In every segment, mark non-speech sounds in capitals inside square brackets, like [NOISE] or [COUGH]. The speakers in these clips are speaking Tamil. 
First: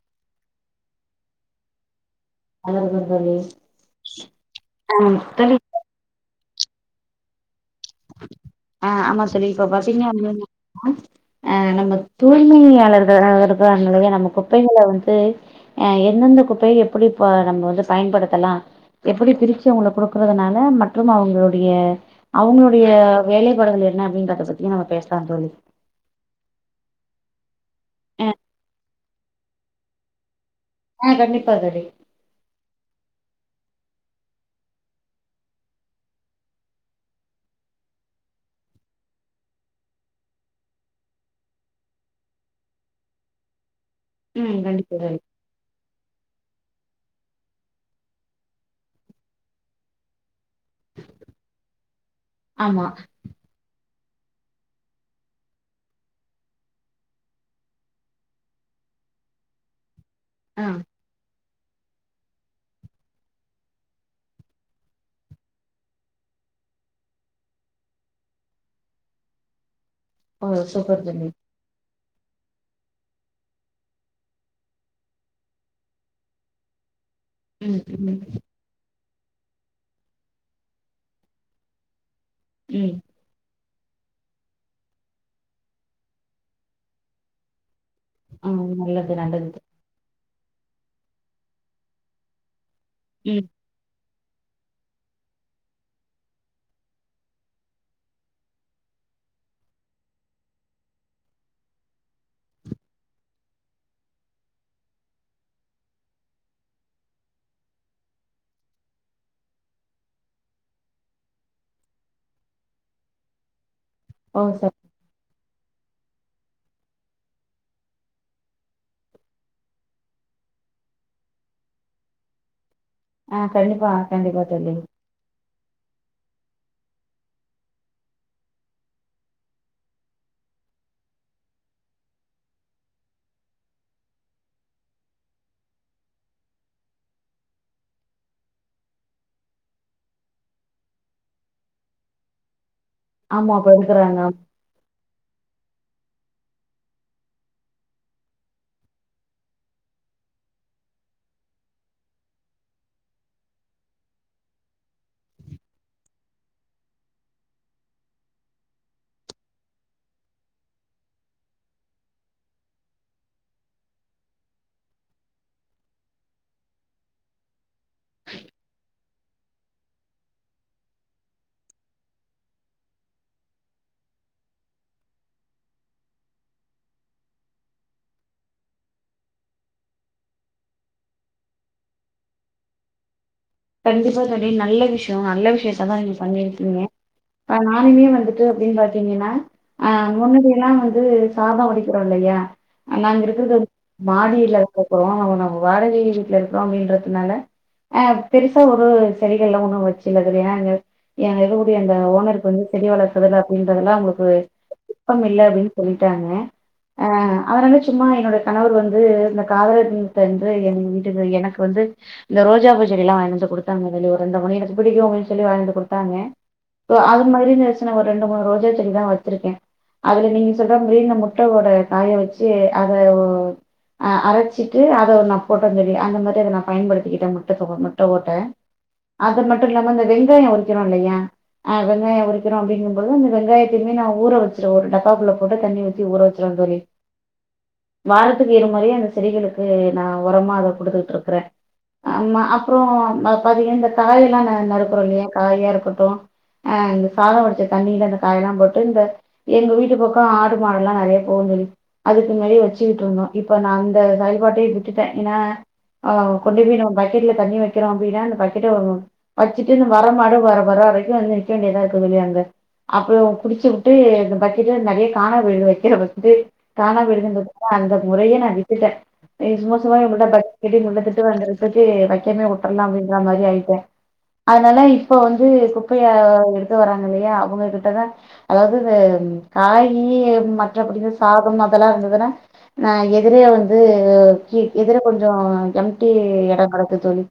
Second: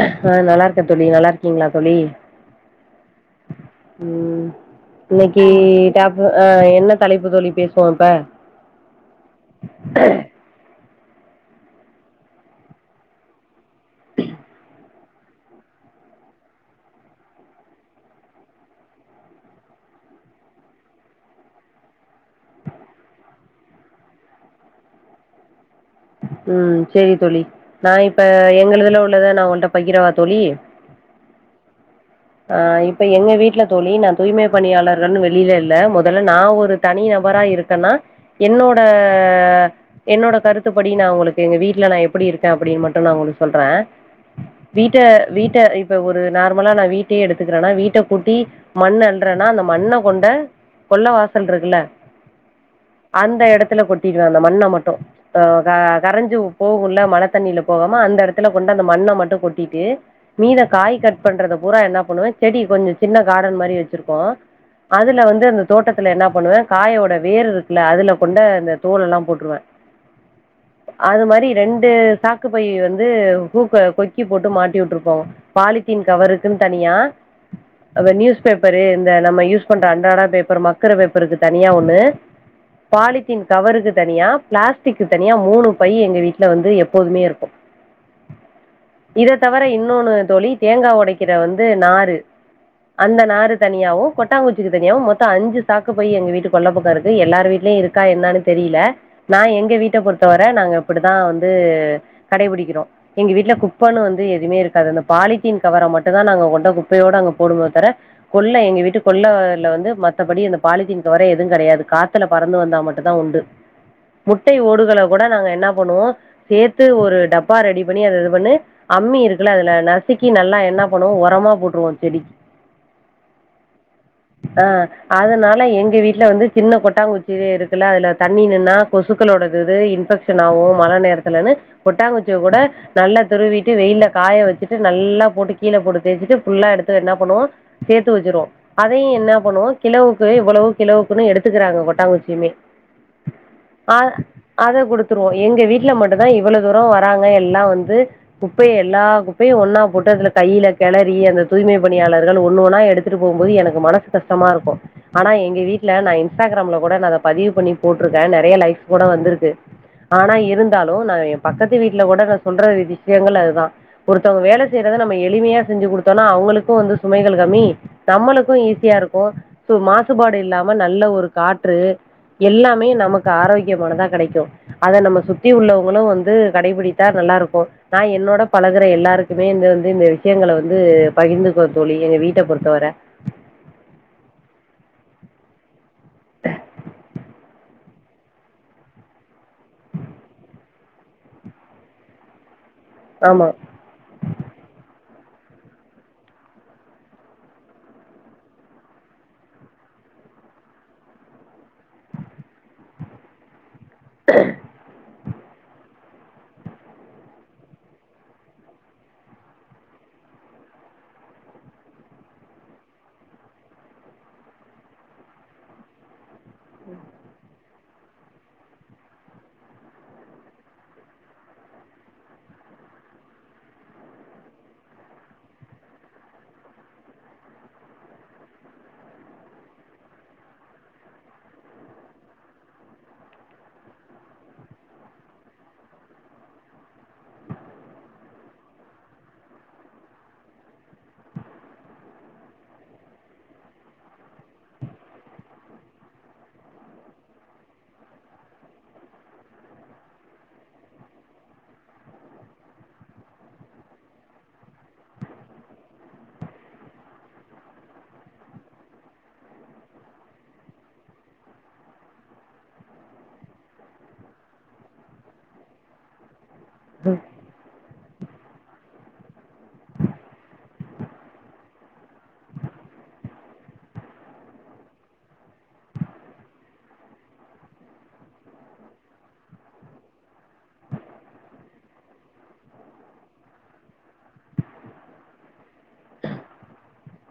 ஆ நல்லாருக் ட்ட தோழி நல்லா இருக்கீங்களா தோழி தோழி ம் இன்னைக்கு தோழி டாப்பு ஆ என்ன தலைப்பு தோழி பேஸ் ஆ ஆமா தோழி இப்ப பாத்தீங்க அப்டினாக்கா அ நம்ம தூய்மையாளர்களா வருப் வருவாங்க இல்லையா நம்ம குப்பைகள வந் து எந்தெந்த குப்பைய எப்படி நம்ம வந்து பயன்படுத்தலா எப்படி பிருச்சு அவுங்குளுக் குடுக்குறதுனால மற்றும் அவங்களுடைய அவங்களோ டைய வேலைப்பாடுகள் என்ன அப்டிங்குறத பத்தியு நம்ம பேசுலாந் தோழி ம் சேரி தோழி நா இப்ப ஆ எங்களுதுல உள் உள்ளத நா உன்ட பகிரவா தோழி ஆ கண்டிப்பா தோழி ஆ இப்ப எங்க வீட் இல்ல தோழி நா தூய்மை பணியாளர்கள்னு வெளியில இல்ல மொதல்ல நா ஒரு தனி நபரா இருக்கன்னா என்னோட என்னோட கருத்து எப்படி நா உங்களுக்கு எங்க வீட்ல நா எப்படி இருக்க அப்படின் மட்டு நா உங்களுக்கு சொல்ற ம் கண்டிப்பா வீட்ட தோழி வீட்ட இப் இப்ப ஒரு நார்மலா நா வீட்டையே எடுத்துக்குறன்னா வீட்ட கூட்டி மண் அள்றன்னா அந்த மண்ண கொண்ட கொள்ள வாசல் இருக்குல்ல ஆமா அந்த எடத்துல கொட் கொட்டிடுவ அந்த மண்ண மட்டு அ க கரஞ்சு போகுல்ல மழ தண்ணியில போகாம அந்த எடத்துல கொண்டு அந்த மண்ண மட்டு கொட்டிட்டு மீத ஆ காய் கட் பண்றதப் பூரா என்னா பண்ணுவேன் செடி கொஞ்சம் சின்ன காடன் மாரி வச்சிருக்கோம் அதுல வந்து அந்த தோட்டத்துல என்ன பண்ணுவேன் காயோட வேர் இருக்குல அதுல கொண்ட அந்த தோல் எல்லாம் போட்டுருவேன் ஓ சூப்பர் அது தோழி மாரி ரெண்டு சாக்கு போயி வந்து ஹுக்க கொக்கி போட்டு மாட்டி விட்டுருப்போம் பாலித்தீன் கவருக்குன் தனியா ம் அந்த ம் நியூஸ் பேப்பரு இந்த நம்ம யூஸ் பண்ற அண்றாட பேப்பர் மக்கற பேப்பருக்கு தனியா ஒண்ணு ம் பாலித்தின் கவருக்கு தனியா பிளாஸ் டிக்கு தனியா மூணு பை எங்க வீட்ல வந்து எப்போதுமே இருக்கும் ஆ நல்லது இத நல்லது தவர இன்னொன்னு தோழி தேங்கா ஒடைக்கிற வந்து நாறு அந்த ம் நாரு தனியாவும் கொட்டாங்குச்சிக்கு தனியாவும் மொத் தம் அஞ்சு சாக்கு பை எங்க வீட்டு கொள்ள பக்கம் இருக்கு எல்லாரு வீட்டலயும் இருக்கா என்னானு தெரில நான் எங்க எங்க வீட்ட பொறுத்தவர நாங்க இப்படிதான் வந்து கடைபிடிக்கிறோம் எங்க வீட்டுல குப்பன்னு வந்து எதுமே இருக்காது அந்த பாலித்தீன் கவற மட்டும் தான் நாங்க கொண்ட குப்பையோட அங்க போடுமோ தர கொள்ள எங்க வீட்டு கொள்ளல வந்து மத்தபடி அந்த பாலித்தீன் கவறே எதும் கெடையாது காத்துல பறந்து வந்தா மட்டும் தான் உண்டு ஓ முட்டை சரி ஓடுகளை கூட நாங்க என்ன பண்ணுவோ சேத்து ஒரு டப்பா ரெடி பண்ணி அத இது பண்ணு அம்மி இருக்குல அதுல நசுக்கி நல்லா என்ன பண்ணுவோ ஒரமா போட்டுருவோ செடிக்கு ஆ கண்டிப்பா கண்டிப்பா ஆ தோழி அதனால எங்க வீட் இல்ல வந்து சின்ன கொட்டாங்குச்சிவே இருக்கு இல்ல அதுல தண்ணி நின்னா கொசுக்களோடது இது இன்ஃபெக்ஷன் ஆவும் மழ நேரத்துலன்னு கொட்டாங்குச்சிய கூட நல்லா துருவிட்டு வெயில காய வச்சிட்டு நல்லா போட்டு கீல போட்டு தேய்ச்சிட்டு ஃபுல்லா எடுத்து என்ன பண்ணுவோ சேத்து வச்சுருவோ அதையு என்ன பண்ணுவோ கிலோவுக்கு இவ்ளோ கிலோவுக்குன்னு எடுத்துக்கறாங்க கொட்டாங்குச்சியுமே ஆமா அப்ப ஆ இருக்கறாங்க. அத குடுத்துருவோ எங்க வீட் ல மட்டு தா இவ்ளோ தூரம் வராங்க எல்லா வந்து குப்பைய எல்லா குப்பையும் ஒன்னா போட்டு அதுல கையில கெளறி அந்த தூய்மை பணியாளர்கள் ஒண்ணு ஒன்னா எடுத்துட்டு போம்போது எனக்கு மனசு கஷ்டமா இருக்கோ ஆனா எங்க வீட்ல நா இன்ஸ்டாகிராம்ல கூட நா அத பதிவு பண்ணி போட்டுருக்கே நெறைய லைக் கூட வந்துருக்கு ஆனா இருந்தாலு நா ஏ பக்கத்து வீட்ல கூட நா சொல்ற விஷியங்கள் அதுதா ஒருத்தவங்க வேலை செய்யறத நம்ம எளிமையா செஞ்சு கொடுத்தோம்னா அவங்களுக்கும் வந்து சுமைகள் கம்மி நம்மளுக்கும் ஈஸியா இருக்கும் சோ மாசுபாடு இல்லாம நல்ல ஒரு காற்று எல்லாமே நமக்கு ஆரோக் கியமானதா கெடைக்கும் அத நம்ம சுத்தி உள்ளவங்களும் வந்து கடைபிடித்தா நல்லா இருக்கோ நா என்னோட பழகுற எல்லாருக்குமே இந்த வந்து இந்த விஷியங்கள வந்து பகிர்ந்துக்குவ தோழி எங்க வீட்ட பொறுத்தவரை கண்டிப்பா தோழி நல்ல விஷியம் நல்ல விஷியத்த தா நீங்க பண்ணிருக்கீங்க ஆ நானுமே வந்துட்டு அப்டின் பாத்தீங்கன்னா ஆ முன்னாடிய எல்லா வந்து சாதம் வடிக்கிறோ இல்லையா நாங்க ஆமா. இருக்கிறது மாடில இருக்குறோ நம்ப வாடகை வீட்ல இருக்கிறோ அப்டின்றதுனால ஆ பெருசா ஒரு செடிகள் எல்லா ஒன்னும் வச்சில்ல தோழி ஏன்னா எங்க எங்க இருக்க ஊட்டிக்கு அந்த ஓனருக்கு வந்து செடி வளக்கறதுல பி கிறதுல அவுங்களுக்கு த்தம் இல்ல அப்டின்னு சொல்லிட்டாங்க ஆ அதனால சும்மா என்னோட கணவர் வந்து இந்த காதலர் தினத்தன்று எங்க வீட்டுக்கு எனக்கு வந்து இந்த ரோஜா பூ செடிலா வாங்கினுவந்து குடுத்தாங்க தோழி ஒரு ரெண்டு மணி எனக்கு பிடிக்கும் அப்டின்னு சொல்லி வாங்கினு வந்து குடுத்தாங்க அது மாரி நெனச்சி நா ஒரு ரெண்டு மூணு ரோஜா செடிதா வச்சிருக்கே அதுல நீங்க சொல்ற மாரி இந்த முட்ட ஓட காய வச்சி அத ஓ அ அரைச்சிட்டு அத நா போட்ட மேரி அந்த மாரி அத நா பயன்படுத்திகிட்டமா ட்டக்கப்புறோ முட்ட ஓட்ட அது மட்டு இல்லாம இந்த வெங்காயம் உரிக்கிறோ இல்லையா ஆ வெங்காயம் உரிக்கிறோ அப்டிங்கு போது அந்த வெங்காயத்திமே நா ஊர வச்சிருவ ஒரு டப்பாக்குள்ள போட்டு தண்ணி ஊத்தி ஊற வச்சிருவ தோழி வாரத்துக்கு இரு மொறையு அந்த செடிகளுக்கு நா ஒரமா அத குடுத்துகிட்டு இருக்கற ஆமா அப்புறோ பாத்தீங்கன்னா இந்த காயெல்லா நா நருக்குறோல்லையா காயா இருக்கட்டு ஆ இந்த சாத வெடிச்ச தண்ணியில இந்த காய எல்லா போட்டு இந்த எங்க வீட்டு பக்க ஆடு மாடெல்லா நெறையா போவும்‌ தோழி அதுக்கு இந்த மாரி வச்சிவிட்டுவோங்கோ இப்ப நா அங்க செயல்பாட்டே விட்டுட்ட ஏன்னா ஆ கொண்டு போய் நம்ம பக்கெட்ல தண்ணி வைக்கிறோ அப்டின்னா அந்த பக்கெட்ட வச்சிட்டு நம்ம வர மாடு வர-வர வரைக்கு வந்து நிக்க வேண்டியதா இருக்கு தோழி அங்க அப்பறோ குடிச்சிபுட்டு இந்த பக்கெட்ல நெறையா காணாம போயிடுது வக்கிறத வந்து கானாம போயிடுதுன்றதுனால அந்த முறையே நா விட்டுட்ட ஹே சும்மா சும்மா இவங்கள்ட்ட பட் ஹெவி மூட்ல திட்டு வாங்கறது சக்கு வைக்கேற்னே உட்டரலா அப்டின்ற மாரி ஆயிட்டேன் அதனால இப்ப வந்து குப்பையா எடுத்து வராங்க இல்லையா அவுங்க கிட்டதா அதாவது இந்த காயி மற்றபடிதா சாதம் அதெல்லாம் வந்ததுன்னா நா எதிரே வந்து எதிர கொஞ்சோம் எம்ட்டி யா கடக்குன் சொல்லி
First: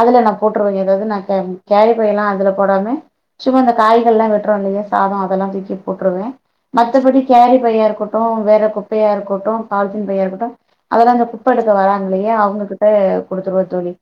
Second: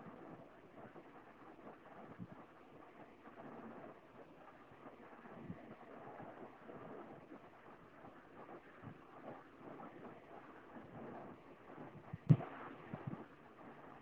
அதுல நான் போட்டுருவேன் ஏதாவது நான் கே கேரி பையெல்லாம் அதுல போடாம சும்மா அந்த காய்கள்லாம் வெட்றோம் இல்லையா சாதம் அதெல்லாம் தூக்கி போட்டுருவேன் மத்தபடி கேரி பையா இருக்கட்டும் வேற குப்பையா இருக்கட்டும் பால்த்தின் பையா இருக்கட்டும் அதெல்லாம் இந்த குப்ப எடுக்க வராங்க இல்லையா அவங்ககிட்ட குடுத்துருவ தோழி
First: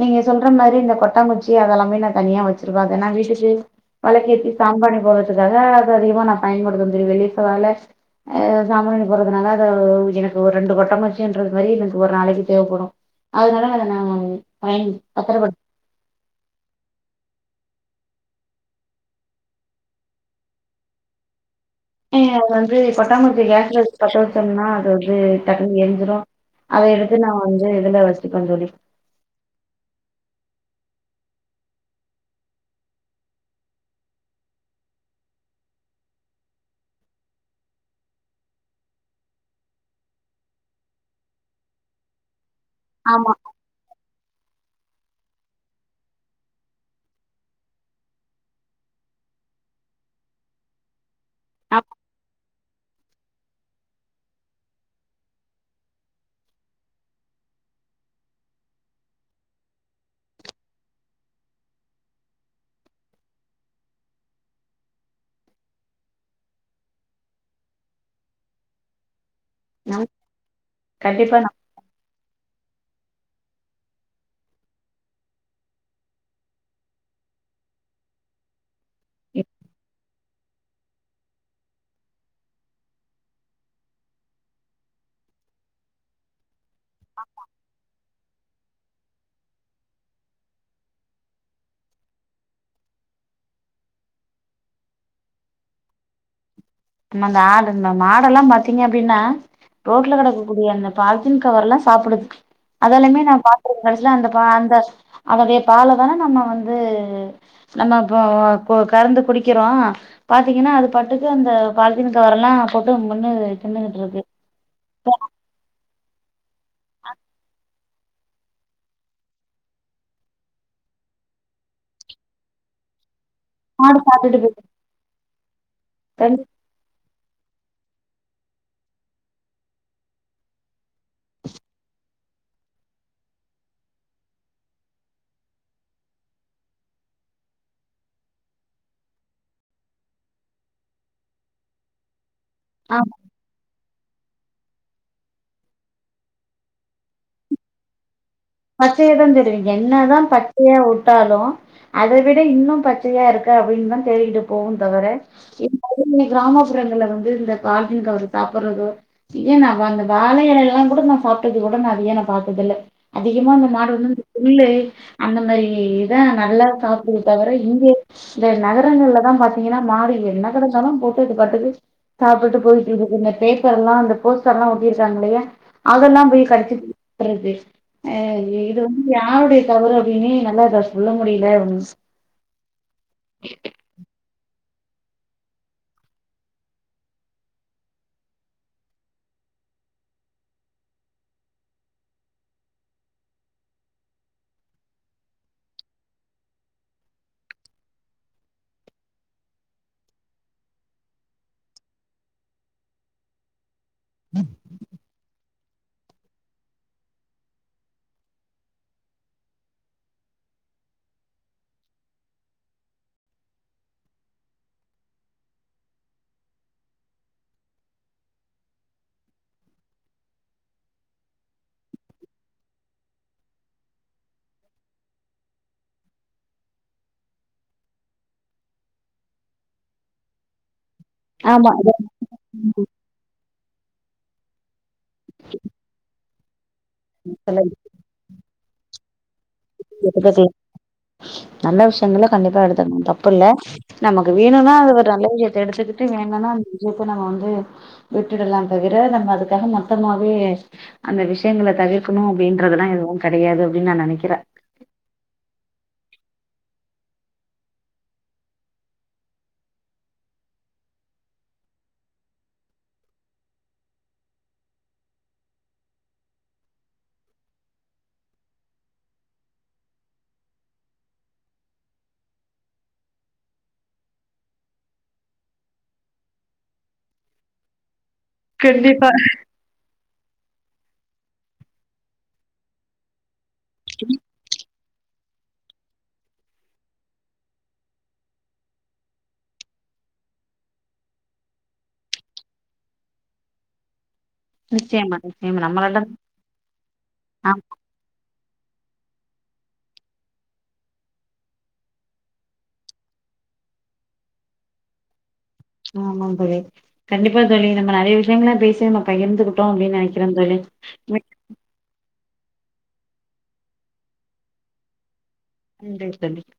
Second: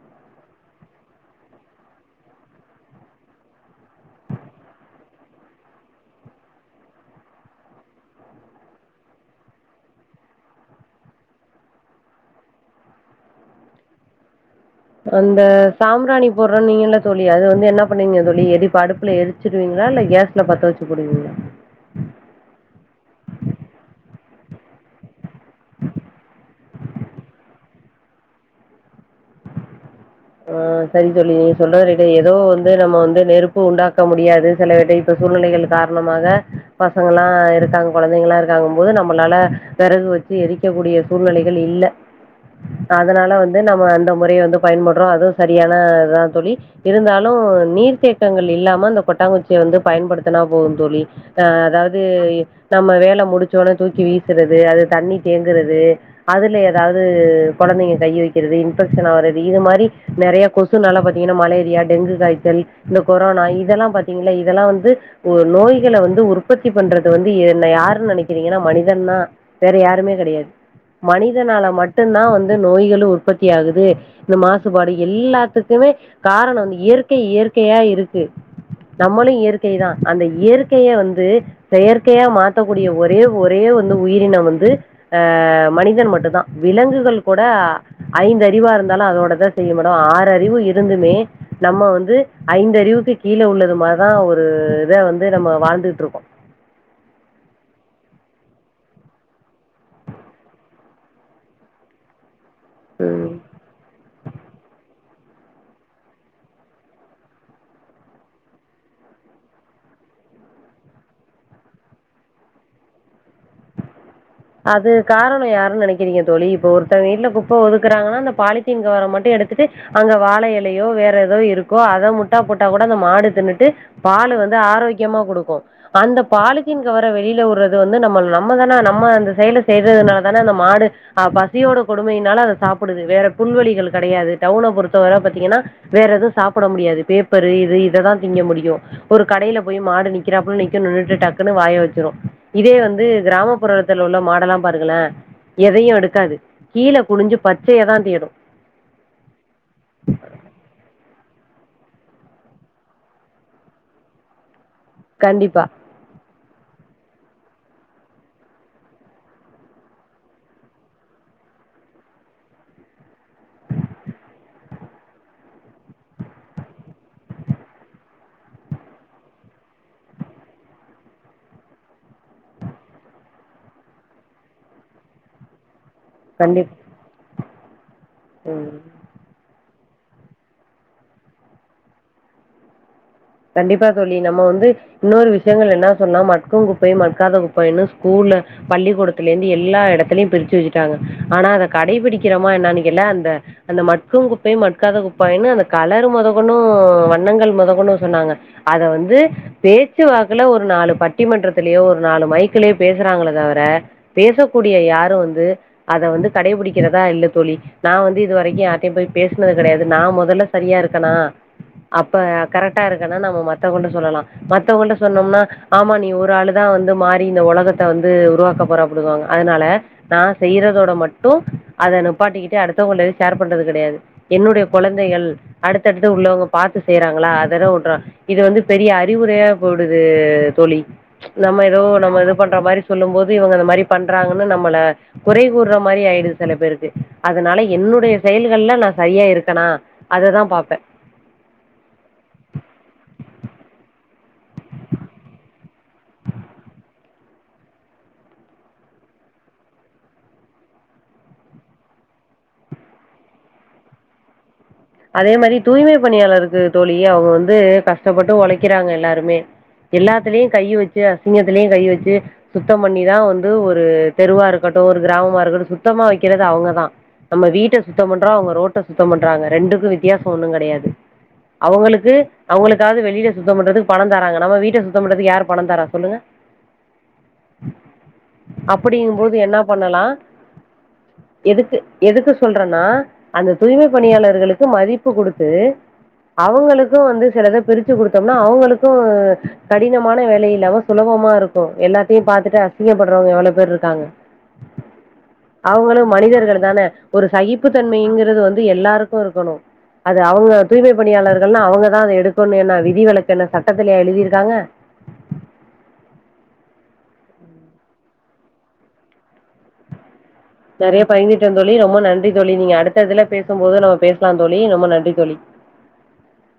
நீங்க சொல்ற மாரி இந்த கொட்டங்குச்சி அதெல்லாமே நா தனியா வச்சிருவ அத நா வீட்டுக்கு வெளக்கேத்தி சாம்பராணி போடுறதுக்காக அத அதிகமா நா பயன்படுத்துவ தோழி வெள்ளி செவ்வாய்ல ஆ சாம்பராணி போடுறதுனால அது எனக்கு ஒரு ரெண்டு கொட்டங்குச்சின்ற மேரி எனக்கு ஒரு நாளைக்கு தேவைப்படு அதனால அதனா அந்த சாம்ராணி போட்றனீங்கல்ல தோழி அது வந்து என்ன பண்ணீங்க தோழி எடி அடுப்புல எருச்சிருவீங்களா இல்ல கேஸ்ல பத்த வச்சு போடுவீங்களா ஏஹ அது வந்து கொட்டாகுச்சி கேஸ்ல பட்ட வச்சோம்னா அது வந்து டக்குன்னு எரிஞ்சிடும் அத எடுத்து நா வந்து இதுல வச்சிருக்கோ தோழி ஆஹ் செரி தோழி நீ சொல்ற ரைட்டு ஏதோ வந்து நம்ம வந்து நெருப்பு உண்டாக்க முடியாது சில [UNINTELLIGIBLE] சூழ்நிலைகள் காரணமாக பசங்க எல்லா இருக்காங்க கொழந்தைங்களா இருக்காங்க போது நம்மளால வெறகு வச்சி எரிக்கக்கூடிய சூழ்நிலைகள் இல்ல ஆமா அதனால வந்து நம்ம அந்த முரையா வந்து பயன்படு அப்புறோ அதுவு சரியானதுதா தோலி இருந்தாலு நீர்த்தேக்கங்கள் இல்லாம அந்த கொட்டாங்குச்சிய வந்து பயன்படுத்தினா போது தோலி ஆஹ் ஆமா அதாவது நம்ம வேலை முடிச்சோன்னே தூக்கி வீசுறது அது தண்ணி தேங்குறது அதில் ஏதாவது கொழந்தைங்க கை வைக்கிறது இன்ஃபெக்ஷன் ஆவறது இது மாரி நெறைய கொசுனால பார்த்தீங்கன்னா மலேரியா டெங்கு காய்ச்சல் இந்த கொரோனா இதெல்லா பார்த்தீங்கன்னா இதெல்லா வந்து நோய்கள வந்து உற்பத்தி பண்றது வந்து என்ன யாருன்னு நினைக்கிறீங்கன்னா மனிதன்னா வேற நம் யாருமே கிடையாது கண்டிப்பா நம் மனிதனால மட்டும்தா வந் நோய்களு உற்பத்தியாகுது இந்த மா சுபாடு எல்லாத்துக்குமே காரண வந்து இயற்கை இயற்கையா இருக்கு நம்மளு இயற்கை தா அந்த இயற்கைய வந்து செயற்கையா மாத்தக்கூடிய ஒரே ஒரே வந்து உயிரினம் வந்து அஹ் மனிதன் மட்டுந்தா விலங்குகள் கூட ஐந்தறிவா இருந்தாலு அதோடத செய்ய மோடம் ஆறு அறிவு இருந்துமே நம்ம வந்து ஐந்த அறிவுக்கு கீழே உள்ளது மாரிதான் ஒரு இத வந்து நம்ம வாழ்ந்துகிட்டு இருக்கோம் நம்ம அந்த ஆடு மாடுல்லாம் பாத்தீங்க அப்படின்னா ரோட்ல கிடக்கக்கூடிய அந்த பாலத்தீன் கவர் எல்லாம் சாப்பிடுது அதொலுமே ம் நான் பாத்துறகேன் கடைசில அந்த பா அந்த அதடே பாலை தானே நம்ம வந்து நம்ம இப்ப கறந்து குடிக்கிறோம் பார்த்தீங்கன்னா அது பட்டுக்கு அந்த பால்தின் கவர் வரலாம் போட்டு மென்னு தின்கிட்டு இருக்கு அது காரணம் யாருன்னு நினைக்கிறீங்க தோழிப் ஒருத்தன் வீட்டுல குப்பை ஒது ங்க அந்த பாலித்தீன் கவர் மட்டும் எடுத்துட்டு அங்க வாழை இலையோ வேற ஏதோ இருக்கோ அத முட்டா போட்டா கூட அந்த மாடு தின்னுட்டு மாடு பால் சாப்டுட்டு வந்து போயிட்டு ஆரோக்கியமா கொடுக்கு அந்த ரெண் பாலித்தின் கவர் கீள வுறது வந்து நம்ம நம்ம தானே நம்ம அந்த சையலை செய்றதுனால தானே அந்த மாடு ஆஹ் பசியோட கொடுமைையினால அதை சாப்பிடுது வேற புல்வேலிகள் கிடையாது டவுனை பொறுத்தவரை பாத்தீங்கன்னா வேற எதுவும் சாப்பிட முடியாது பேப்பரு இது இதைதான் திங்க முடியும் ஒரு கடையில போய் மாடு ந்கிறாப்புல நிக்க நின்னுட்டு டாக்குன்னு வாய வச்சிரும் இதே ஆ வந்து கிராமப்புற அங்க உள்ள மாடெல்லாம் பாருகலேன் எதையும் எடுக்காது கீழே குடிஞ்சு பச்சைய தான் தேடும் பச்சையதான் தேடுவீங்க அதை விட இன்னும் பச்சையா இருக்கு அப்படின்னு தான் தேடிகிட்டு போ தவற கண்டிப்பா இப்ப இனைக்கு கிராமப்புறங்களல வந்து இந்த பால்ஜின் கவர் சாப்படறது ஏன் ந அந்த வாழைல எல்லாம் கூட நான் சாப்பிட்டது கூட நான் அது ஏன் ப்த்ததுஇல்ல அதிகமா இந்த மாடு வந்து இந்த புல்லு அந்த மாரி இதான் நல்லா சாப்பிடுது தவிர இங்க இந்த நகரங்கள்லதான் பார்த்தீங்கன்னா மாடு என்ன கடச்சாலும் போட்டு இது பாார்த்தட்டு சாப்பிட்டுட்டு போயிட்டு இருக்கு இந்த பேப்பர் எல்லாம் இந்த போஸ்டர் எல்லாம் ஒட்டியிருக்காங்க இல்லையா அதெல்லாம் போய் கண்டிப் கடுச்சுதிண்ருது ஏஹ ம் இது வந்து யார்வுடைய தவறு அப்படின்னே எநல்லா இத சொல்ல முடியல கண்டிப்பா தோழி நம்ம வந்து இன்னொரு விஷயங்கள் என்ன சொன்னா மட்டும் குப்பையும் மட்காத குப்பைன்னு ஸ்கூல்ல பள்ளிக்கூடத்துல இருந்து எல்லா இடத்துலயையும் பிரிச்சு வச்சுட்டாங்க ஆனா அத கடைபிடிக்கிறமா என்னன்னு கோட்டா அந்த அந்த மக்கும் குப்பையும் மட்காத குப்பாயன்னு அந்த கலர் முதகெண்டு வண்ணங்கள் முதக்கெண்டு சொன்னாங்க அத வந்து பேச்சுவாக்கல ஒரு நாலு பட்டிமன்றத்திலயோ ஒரு நாலு மைக்கலயோ பேசுறாங்கள தவிர பேசக்கூடிய யாரும் வந்து அத வந்து கடைபிடிக்கிறதா இல்லலை தோழி நான் வந்து இது வரைக்கும் யார்ட்டையும் போய் பேசினது கிடையாது நான் முதல்ல சரியா இருக்கனா அப்ப கரெக்ட் கரெக்ட்டா இருக்கன நம்மமத்தவங்கள்ட சொல்லலாம் மத்தவங்கள்ட சொன்னோம்னா ஆமா நீ ஒரு ஆளுதான் வந்து மாறி இந்த உலகத்தை வந்து உருவாக்க போற அதனால நான் செய்யறதோட மட்டும் அத நுப்பாட்டிக்கிட்டே அடுத்தவங்கள ஷேர் பண்றது கிடையாது என்னுடைய குழந்தைகள் அடுத்தடுத்து உள்ளவங்க பார்த்து செய்யறாங்களா விடுறான் இது வந்து பெரிய அறிவுரையா போயிடுது தோழி நம்ம ஆமா ஏதோ நம்ம இது பண்ற மாரி சொல்லும் போது இவங்க அந்த மாதிரி பண்றாங்கன்னு நம்மள குறை கூடுற மாரி ஆயிடுது சில பேருக்கு அதனால என்னுடைய செயல் எல்ல நான் சரியா இருக்கே எத்துகெசெல் நல்ல விஷயங்கள கண்டிப்பா எடுத்து தப்பு இல்ல நமக் வேணும்னா அது ஒரு நல்ல விஷயத்தை எடுத்துக்கிட்டு வேணனா அ நஜயப்ப நம்ம வந்து விட்டுடலாம் தவிர நம்ம அதுக்காக மொமாவே அந்த விஷயங்களை தவிர்க்கணும் அப்படின்றது ல்லாம் எதுவும் கிடையாது அப்படின்னு நான் நினைக்கிறேன் அதே மாதிரி தூய்மை பணியாளருக்கு தோழியே அவங்க வந்து கஷ்டப்பட்டு உழைக்கிறாங்க எல்லாருமே எல்லாத்தலயு கை வச்சு அசிங்கத்திலயு கைய வச்சு சுத்தம் பண்ணிதா வந்து ஒரு தெருவா இருக்கட்டு ஒரு கிராமமா இருக்கட்டு சுத்தமா வைக்கிறது அவங்கதா நம்ம வீட்டை சுத்த பண்றொ அவங்க ரோட்ட சுத்தம் பண்றாங்க ரெண்டும் வித்தியாசொ ஒன்னு கிடையாது அவங்களுக்கு அவங்களுக்காவது வெளியில சுத்த பண்றதுக்கு பண தராங்க நம்ம வீட்டை சுத்தண்றதுக்கு யார் பண தரா சொல்லுங்க கண்டிப்பா அப்படிங்கும்போது என்ன பண்ணலா எதுக்கு எதுக்கு சொல்றேன்னா அந்த தூய்மைப் பணியாளர்களுக்கு மதிப்பு கொடுத்து அவங்களுக்கு வந்து சிலதை பிரிச்சு கொடுத்தோம்னா அவங்களுக்கு கடினமான வேலை இல்லாம சுலபமா இருக்கு எல்லாத்தையு பாரத்துட்டு அசிங்கப்படுறவங்க எவ்வளொ பேர் இருக்காங்க நிச்சயமா நிச்சயமா அவங்களு நம்மளால மனிதர்கள் தானே ஒரு ஆ சகிப்பு தன்மைங்கிறது வந்து எல்லாருக்கு இருக்கு க்கும் அது அவங்க தூய்மை பணியாளர்கள்னா அவங்கதா அத எடுக்கணு என்ன விதிவளக்கு என்ன சட்டத்திலயா எழுதிருக்காங்க ஆமா சரி கண்டிப்பா சொல்லி நம்ம நிறைய விஷயம் ம் பேசி நம்ம பகிர்ந்துகிட்டோம் அப்படின்னு நினக்கேன் நிறைய பயிந்துட்டொ தோழி ரொம்ப நன்றி தோழி நீங்க அடுத்ததுல பேசும் போது நம்ம பேசலாந் தோழி ரொம்ப நன்றி தோழி நன்றி சண்டறி [INAUDIBLE]